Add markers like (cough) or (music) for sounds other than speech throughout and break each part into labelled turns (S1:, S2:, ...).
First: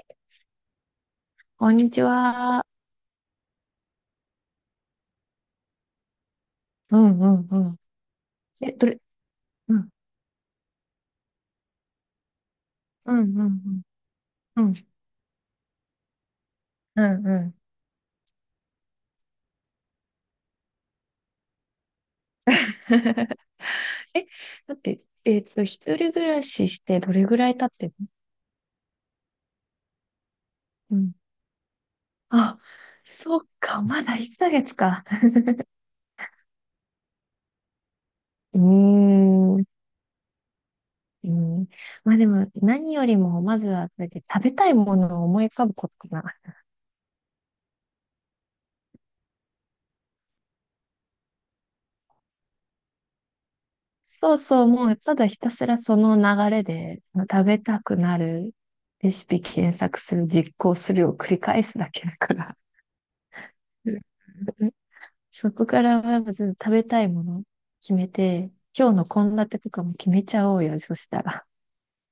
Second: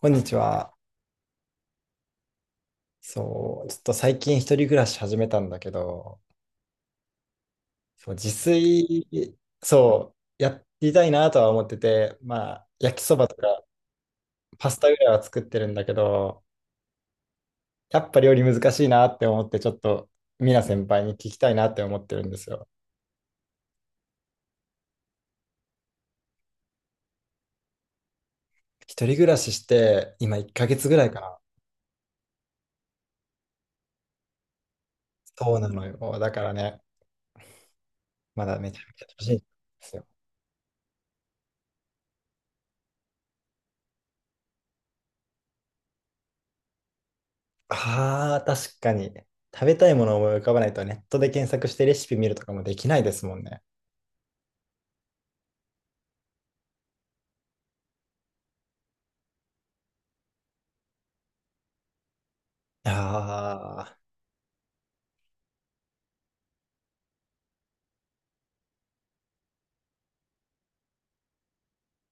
S1: こんにちは。
S2: こんにちは。
S1: そう、ちょっと最近一人暮らし始めたんだけど、
S2: うんうんうん。
S1: そう、自
S2: え、どれ、
S1: 炊、
S2: うん、
S1: そう、やりたいなとは思ってて、まあ、焼き
S2: う
S1: そ
S2: ん
S1: ばと
S2: う
S1: か
S2: んう
S1: パ
S2: ん。うん、
S1: スタぐらいは作ってるんだけど、
S2: うんうん。
S1: やっぱ料理難しいなって思って、ちょっと、みな先輩に聞きたいなって思ってるんですよ。
S2: (laughs) え、だって、一人暮らししてどれぐらい経ってるの？
S1: 一人暮らしして、今1ヶ月ぐ
S2: う
S1: らい
S2: ん。
S1: かな。
S2: あ、そっか、まだ1ヶ月か。
S1: そうなのよ。だからね、まだ
S2: う
S1: めちゃめちゃ
S2: ー
S1: 楽しいんで
S2: ん。
S1: すよ。
S2: うん。まあでも、何よりも、まずは、だって食べたいものを思い浮かぶことかな。
S1: ああ、確かに。食べたいものを思い浮かばないと、ネットで検索してレシピ見るとかもできないですもんね。
S2: そうそう、もう、ただひたすらその流れで、食べたくなるレシピ検索する、実行するを繰り返すだけだから。う
S1: ああ、
S2: んうん、そこからはまず食べたいもの決めて、今日の献立とかも決めちゃおうよ、そしたら。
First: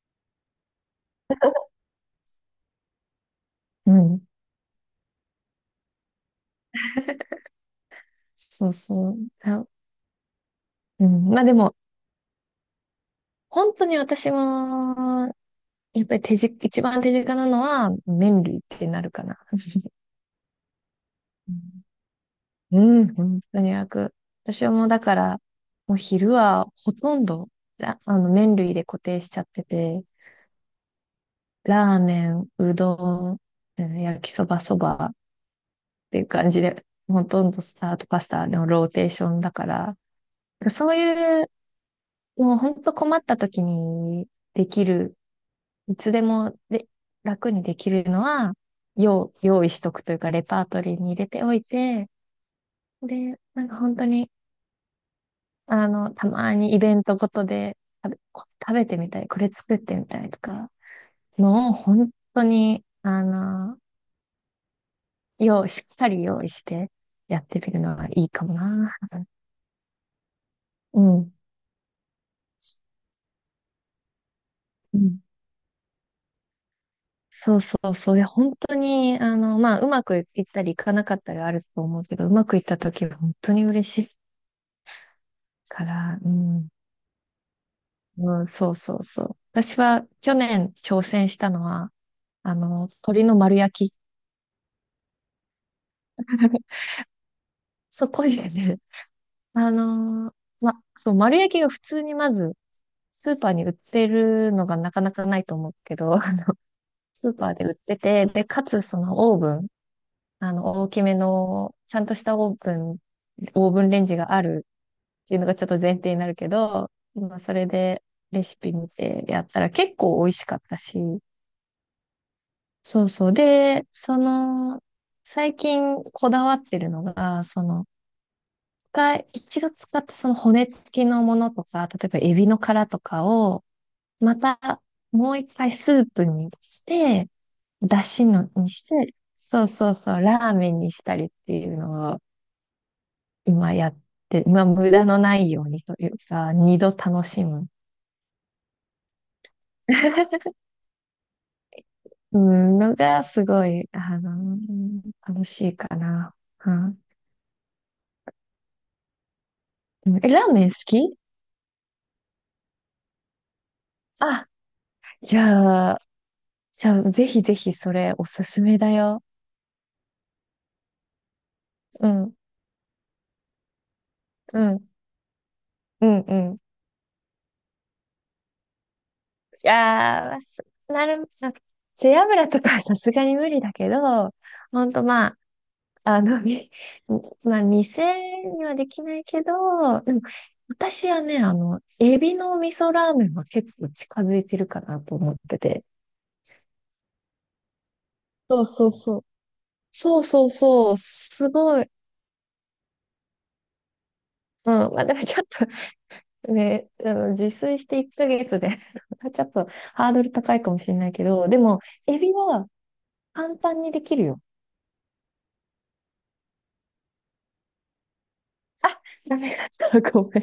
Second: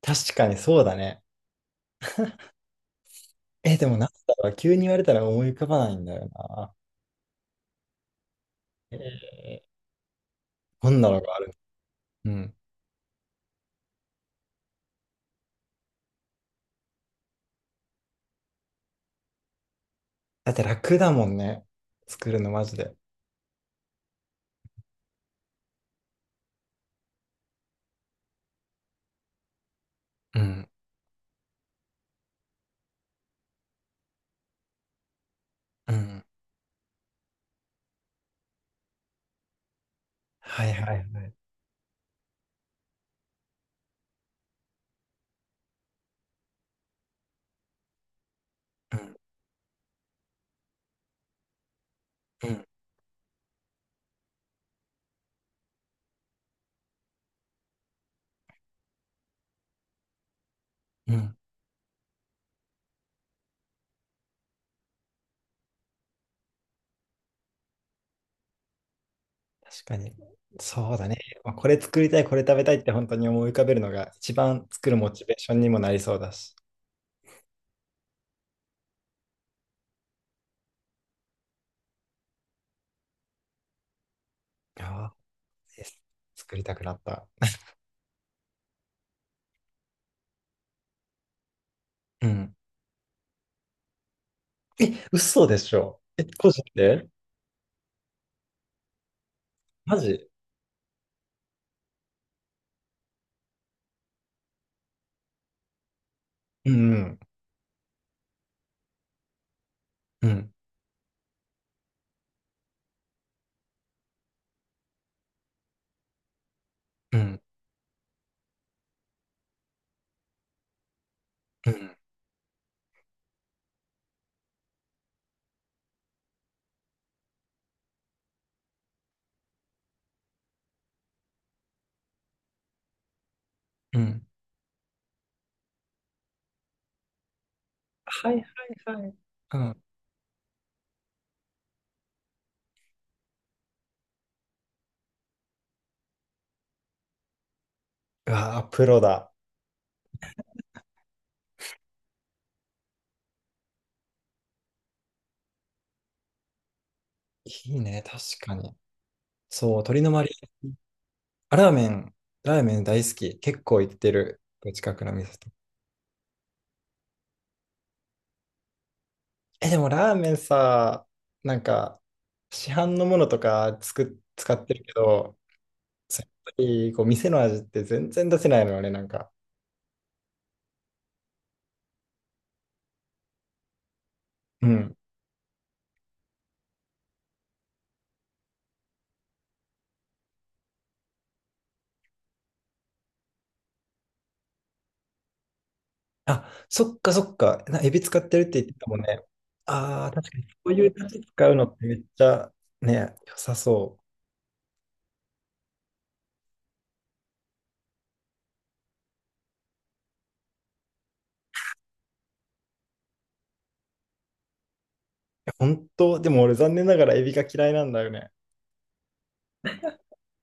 S1: 確かにそうだね。え、で
S2: う
S1: もなん
S2: ん。
S1: だろう、急に言われたら思い浮かばないんだよな。
S2: そう
S1: え
S2: そう。
S1: ー
S2: あ、
S1: どん
S2: う
S1: なの
S2: ん。
S1: があ
S2: まあ
S1: る？
S2: でも、
S1: うん。
S2: 本当に私も、やっぱり手近、一番手近なのは麺類ってなるかな。(laughs)
S1: だって楽だもんね。作るのマジ
S2: う
S1: で。
S2: ん、うん本当に楽。私はもうだから、もう昼はほとんど、ら麺類で固定しちゃってて、
S1: うん。
S2: ラーメン、うどん、うん焼きそば、そば、っ
S1: う
S2: てい
S1: ん。
S2: う感じで、ほとんどスタートパスタのローテーションだから、
S1: はい
S2: そ
S1: は
S2: う
S1: いはい。
S2: いう、もう本当困った時にできる、いつでもで楽にできるのは、
S1: うん。
S2: 用、用意しとくというか、レパートリーに入れておいて、
S1: うん。
S2: で、なんか本当に、たまにイベントごとで食べ、食べてみたい、これ作ってみたいとか、
S1: うん。
S2: もう本当に、用、しっかり用意してやってみるのはいいかもな。
S1: 確かに。そう
S2: う
S1: だね。
S2: ん。
S1: まあ、これ作りたい、これ食べたいって本当に思い浮かべるのが一番作る
S2: う
S1: モ
S2: ん
S1: チベーションにもなりそうだし。
S2: そうそうそう。いや、本当に、まあ、うまくいったりいかなかったりあると思うけど、うまくいった時は本当に嬉しい
S1: ああ、え、
S2: から、う
S1: 作り
S2: ん。
S1: たくなった。
S2: うん、そうそうそう。私は去年挑戦したのは、
S1: うん。
S2: 鶏の丸焼き。
S1: え、嘘でしょ？え、個人
S2: (laughs)
S1: で？
S2: そこでね、(laughs) あ
S1: マジ？
S2: の、ま、そう、丸焼きが普通にまず、スーパーに売ってるのがなかなかないと思うけど、(laughs)
S1: うん
S2: スーパーで売ってて、で、かつそのオーブン、
S1: うん。うん。
S2: 大きめの、ちゃんとしたオーブン、オーブンレンジがあるっていうのがちょっと前提になるけど、
S1: う
S2: 今
S1: ん。
S2: それでレシピ見てやったら結構美味しかったし、
S1: うん
S2: そうそう。で、その、最近こだわってるのが、その、使い一度使ったその骨付きのものとか、例えばエビの殻とかを、
S1: うん。
S2: またもう一回スープにして、だし
S1: はいは
S2: のにし
S1: いはい。
S2: て、
S1: う
S2: そう
S1: ん。
S2: そうそう、ラーメンにしたりっていうのを今やって、まあ無駄のないようにというか、二度楽しむ
S1: うわあ、プロだ。
S2: (laughs) うん、のがすごい、楽しいかな。うん。
S1: いいね、確かに。そう、鶏の
S2: う
S1: マ
S2: え、
S1: リ
S2: ラーメン好き、
S1: ア。あラーメン大好き。結構行ってる。
S2: あ、
S1: 近くの店
S2: じ
S1: と。
S2: ゃあ、じゃあ、ぜひぜひそれおすすめだよ。
S1: え、でもラーメンさ、なんか、
S2: うん、
S1: 市販のものとか使
S2: う
S1: ってる
S2: ん、
S1: けど、
S2: うん、
S1: やっ
S2: う
S1: ぱ
S2: ん。
S1: りこう店の味って全然出せないのよね、なんか。
S2: いやー、すなる、なんか背脂とかはさすがに無理だけど、
S1: う
S2: ほん
S1: ん。
S2: とまあ、あの、み、まあ、店にはできないけど、でも、私はね、エビの味噌ラーメンは結構近づいてるかなと思ってて。
S1: あ、そっかそっか。エビ使ってるっ
S2: そ
S1: て言っ
S2: う
S1: てた
S2: そう
S1: もん
S2: そ
S1: ね。
S2: う。
S1: ああ、
S2: そう
S1: 確かに
S2: そう
S1: そういう
S2: そう、
S1: だし使
S2: す
S1: うのっ
S2: ご
S1: て
S2: い。
S1: めっちゃね、良さそう。
S2: うん、まあでもちょっとね、自炊して1ヶ月で (laughs) ちょっとハードル高いかもしれないけど、でも、エビは簡単にできるよ。
S1: 本当でも俺残念ながらエビが嫌いなんだよね。
S2: あ、ダメだった。ごめん。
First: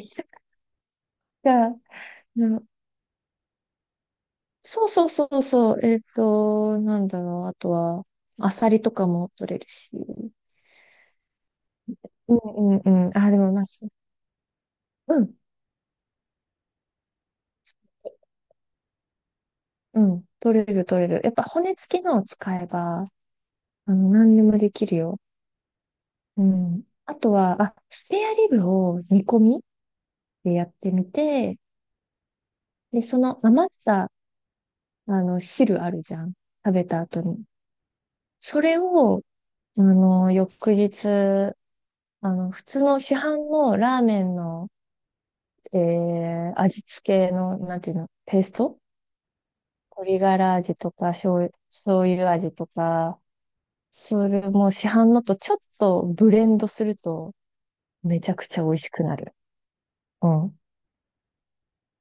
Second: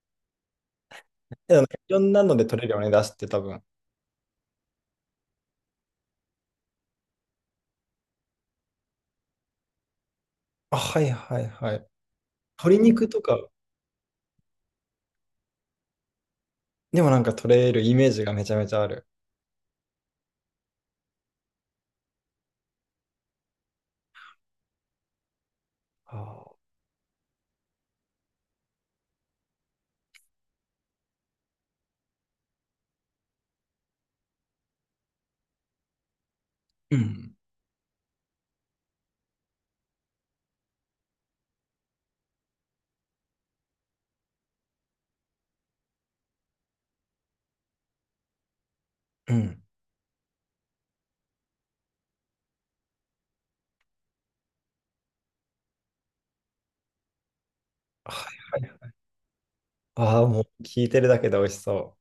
S1: けどなんか
S2: が、
S1: いろんなの
S2: う
S1: で取れ
S2: ん
S1: るよね、出汁って多分。
S2: そうそうそうそう、なんだろう、あとは、アサリとかも取れるし。
S1: あ、はいはいはい。
S2: うん
S1: 鶏
S2: うん
S1: 肉
S2: うん。
S1: と
S2: あ、で
S1: か
S2: もまあ、すうん、
S1: でもなんか取れるイメージがめちゃめちゃある。
S2: うん。取れる取れる。やっぱ骨付きのを使えば、何でもできるよ。
S1: あ
S2: う
S1: ー、
S2: ん。あとは、あ、スペアリブを煮込みでやってみて、で、その余った、汁あるじゃん。食べ
S1: う
S2: た後
S1: ん。
S2: に。それを、翌日、普通の市販のラーメンの、味付けの、なんていうの、ペースト
S1: うん。
S2: 鶏ガラ味とか、醤油味とか、それも市販のとちょっとブレンドすると、
S1: は
S2: めちゃくち
S1: い
S2: ゃ美味
S1: は
S2: し
S1: い。
S2: くなる。
S1: ああ、
S2: う
S1: も
S2: ん。
S1: う聞いてるだけで美味しそ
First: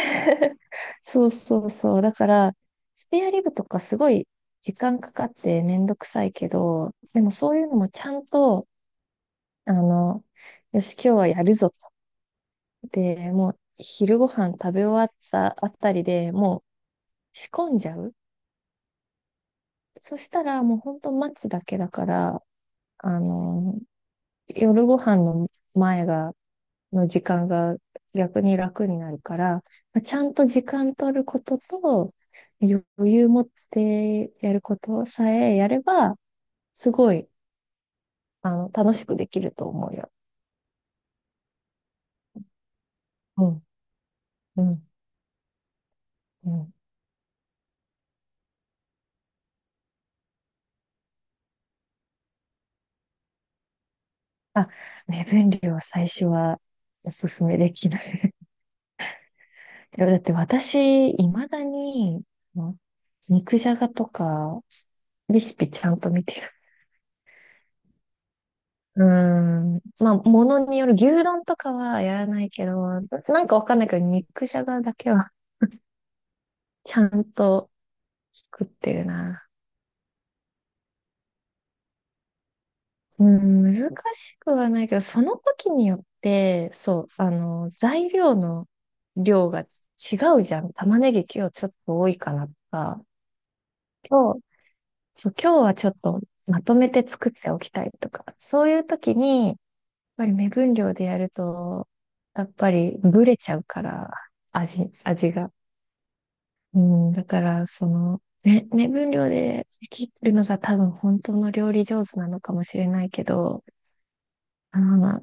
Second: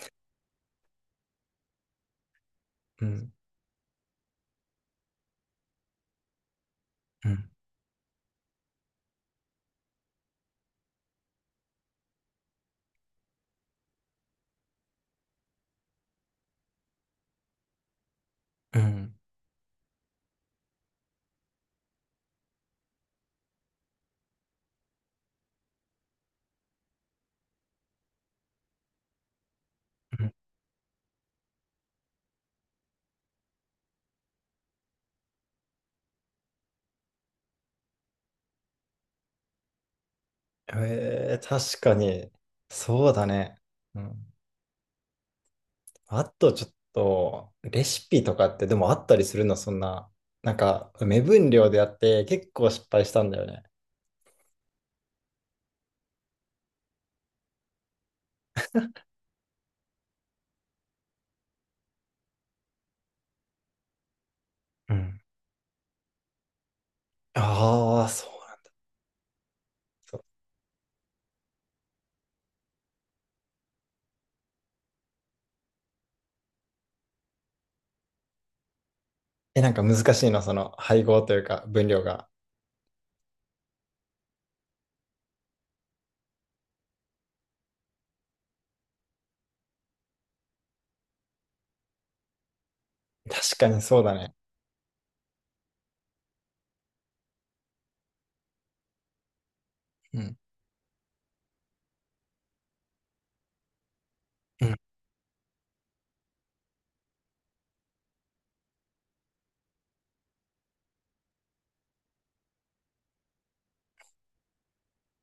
S2: (laughs) そうそうそう。だから、
S1: う。
S2: ス
S1: う
S2: ペア
S1: ん。
S2: リブとかすごい時間かかってめんどくさいけど、で
S1: う
S2: も
S1: ん。
S2: そういうのもちゃんと、あの、よし、今日はやるぞと。で、もう昼ご飯食べ終わったあたりでもう仕込んじゃう。
S1: うん。
S2: そしたらもうほんと待つだけだから、あの、夜ご飯の前がの時間が逆に楽になるから、まあち
S1: う
S2: ゃ
S1: ん。
S2: んと時間取ることと、余裕持ってやることさえやれば、すごい、楽しくできると思うよ。
S1: えー、確かに。そうだ
S2: う
S1: ね。
S2: ん、
S1: うん。
S2: うん、
S1: あ
S2: う
S1: とちょっ
S2: ん。
S1: と、レシピとかってでもあったりするの、そんな。なんか、目分量でやって結構失敗したんだよね。
S2: あ、目分量は最初はおすすめできない。(laughs) いやだって私、未だに、あの肉じゃがとか、
S1: うん。
S2: レシピちゃんと見て、
S1: ああ、そうなんだ。
S2: うーん。まあ、ものによる、牛丼とかはやらないけど、な、なんかわかんないけど、肉じゃがだけは (laughs) ちゃんと作ってるな。
S1: え、なんか難しいの、その配合というか分量が。
S2: うん、難しくはないけど、その時によって、そう、材料の量が違うじゃん。玉ねぎ今日ちょっと多いかなとか、
S1: 確かにそうだね。
S2: 今日、そう、今日はちょっとまとめて作っておきたいとか、そういう時に、やっ
S1: う
S2: ぱり
S1: ん。
S2: 目分量でやると、やっぱりブレちゃうから、
S1: うん。
S2: 味が。うん、だから、その、ね、目分量で切るのが多分本当の料理上手なのかもしれないけど、あの、な、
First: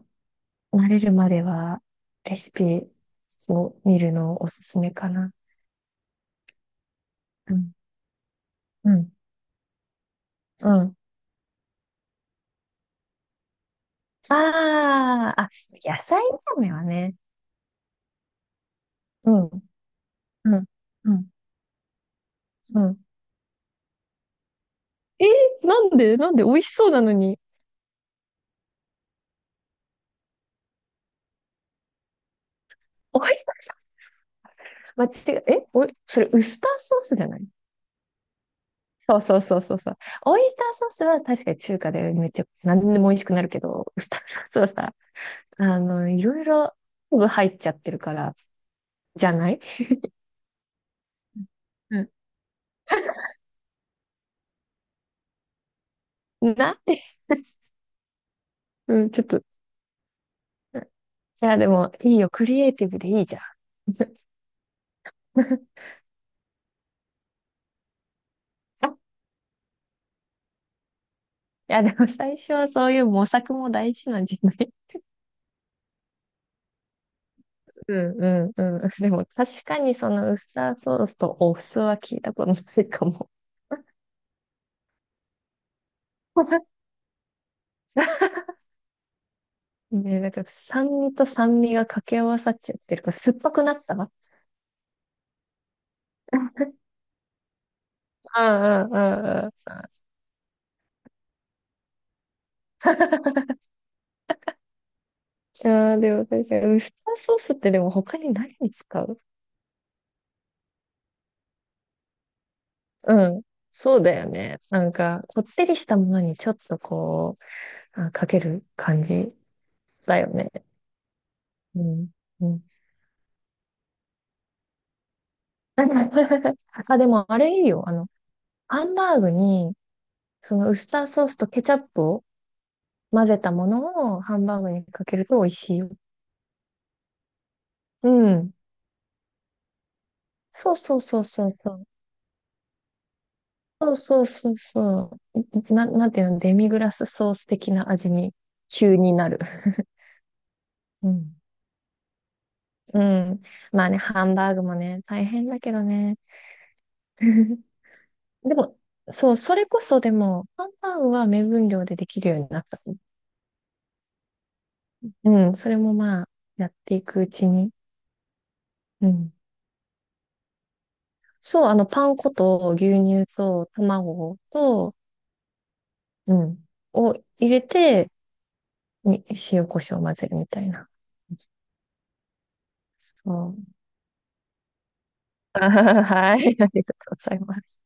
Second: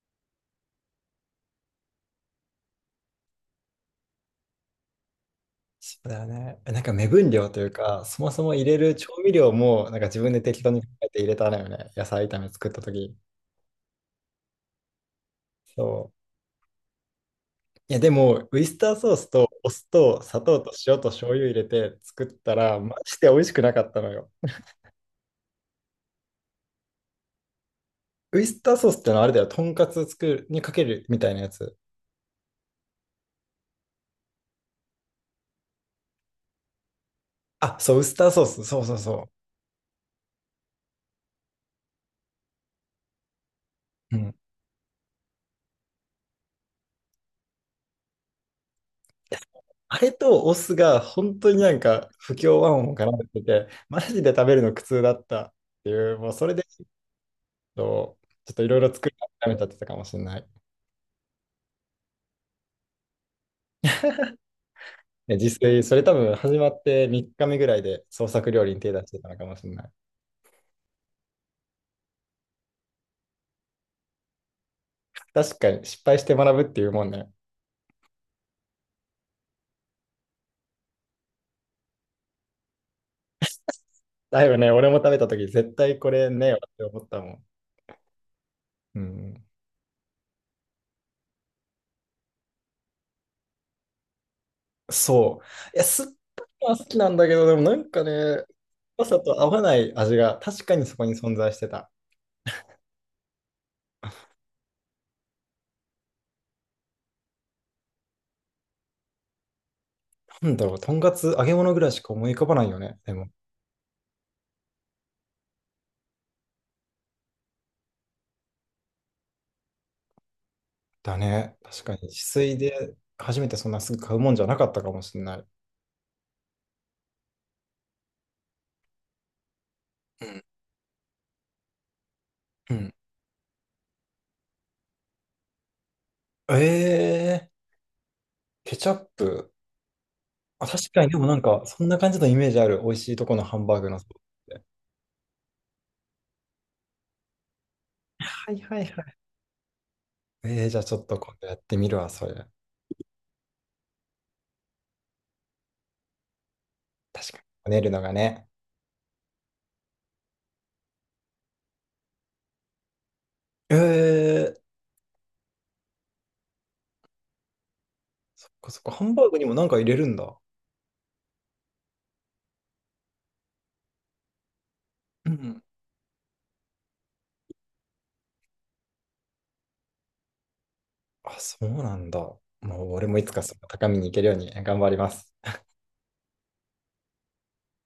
S2: 慣れるまではレシピを見るのおすすめかな。
S1: そうだよね。え、なんか目分量
S2: う
S1: という
S2: ん、
S1: か、そもそも入れ
S2: う
S1: る調
S2: ん、
S1: 味料も、なんか自分で適当
S2: う
S1: に考
S2: ん。
S1: えて入れたのよね。野菜炒め作った時。
S2: ああ、あ、
S1: そ
S2: 野菜
S1: う。
S2: 炒めはね。
S1: いや、でも、ウイスターソース
S2: う
S1: と
S2: ん、
S1: お酢と砂
S2: う
S1: 糖
S2: ん、
S1: と塩と
S2: うん、
S1: 醤油入れて作ったら、
S2: う
S1: マ
S2: ん。
S1: ジで美味しくなかったのよ。
S2: えー、なんでなんで美味しそうなのに。
S1: ウイスターソースってのはあれだよ。とんかつ作るにかけるみたいなやつ。
S2: 美味しそう。間違え、え、おい、それウスターソースじゃない？
S1: あ、そう、ウスターソース。そうそう
S2: そう
S1: そ
S2: そうそうそうそう。オイスターソースは確かに中華でめっちゃ何でも美味しくなるけど、ウス
S1: う。う
S2: ター
S1: ん。
S2: ソースはさ、いろいろ昆布入っちゃってるから、じゃない？
S1: あれとお酢が本当になん
S2: う
S1: か
S2: ん。
S1: 不協和音を絡めてて、マジで食べるの苦痛だったっていう、もうそれで
S2: な、
S1: とちょっといろいろ
S2: う
S1: 作
S2: ん、
S1: り
S2: ちょっと。
S1: 諦めちゃってたかもしれない。
S2: うん、いや、でもいいよ。クリエイティブでいいじゃん。
S1: で自
S2: (laughs)
S1: 炊、それ多分始まって3日目ぐらいで創作料理に
S2: あ、
S1: 手
S2: い
S1: 出してたのかもしれない。
S2: や、でも最初はそういう模索も大事なんじゃない？ (laughs)
S1: 確かに失敗して学ぶっていうもんね。
S2: うんうんうん。でも確かにそのウスターソースとお酢は聞いたことないかも。
S1: だいぶね、俺も食べた時絶対これねえわって
S2: (laughs)
S1: 思ったもん。うん。
S2: ね、なんか酸味と酸味が掛け合わさっちゃってるから、酸っぱくなった、
S1: そう。いや、酸っぱい
S2: あ
S1: のは好きなんだけど、でもなんかね、
S2: あ、
S1: 酸っ
S2: あ
S1: ぱさと合
S2: あ、
S1: わな
S2: ああ。
S1: い味が確かにそこに存在してた。
S2: ああ、でも確かに、ウスターソースってでも他に何に使う？
S1: なんだろう、とんかつ揚げ物ぐらいしか思い浮かばないよね。でも、
S2: うん。そうだよね。なんか、こってりしたものにちょっとこう、あ、かける感じだよね。
S1: だね。確
S2: う
S1: かに、
S2: ん。
S1: 自
S2: う
S1: 炊
S2: ん。
S1: で初めてそんなすぐ買うもんじゃなかったかもしれない。
S2: (laughs) あ、でもあれいいよ。ハンバーグに、
S1: うん。
S2: そのウスターソースとケチャップを
S1: うん。
S2: 混ぜたものをハンバーグにかけると美味しいよ。
S1: えー、
S2: うん。
S1: ケチャップ。あ、
S2: そう
S1: 確
S2: そ
S1: か
S2: う
S1: に、で
S2: そう
S1: もなん
S2: そう
S1: か、
S2: そ
S1: そ
S2: う。
S1: んな感じのイメージある。美味しいとこのハンバーグ
S2: そう
S1: のソース
S2: そうそう
S1: って。
S2: そう。な、なんていうの、デミグラスソース的な味に
S1: はいはい
S2: 急
S1: は
S2: に
S1: い。
S2: なる。
S1: えー、じゃあちょっ
S2: う
S1: と今
S2: ん。
S1: 度やってみるわ、それ。
S2: (laughs) うん。まあね、ハンバーグもね、大変だけどね。
S1: 確かに。
S2: (laughs)
S1: こねるのがね。
S2: でも、そう、それこそでも、ハンバーグは目分量でできるようになった。
S1: えー、
S2: うん、それもまあ、やっていくうちに。
S1: そっかそっか。ハ
S2: う
S1: ンバー
S2: ん。
S1: グにもなんか入れるんだ。
S2: そう、パン粉と牛乳と卵と、
S1: うん。
S2: うん、を入れて、に塩コショウを混ぜるみたいな。
S1: あ、そうなんだ。もう俺もいつ
S2: そ
S1: かそ
S2: う。
S1: の高みに行けるように頑張ります。
S2: (laughs) あーはい、ありがとうございます。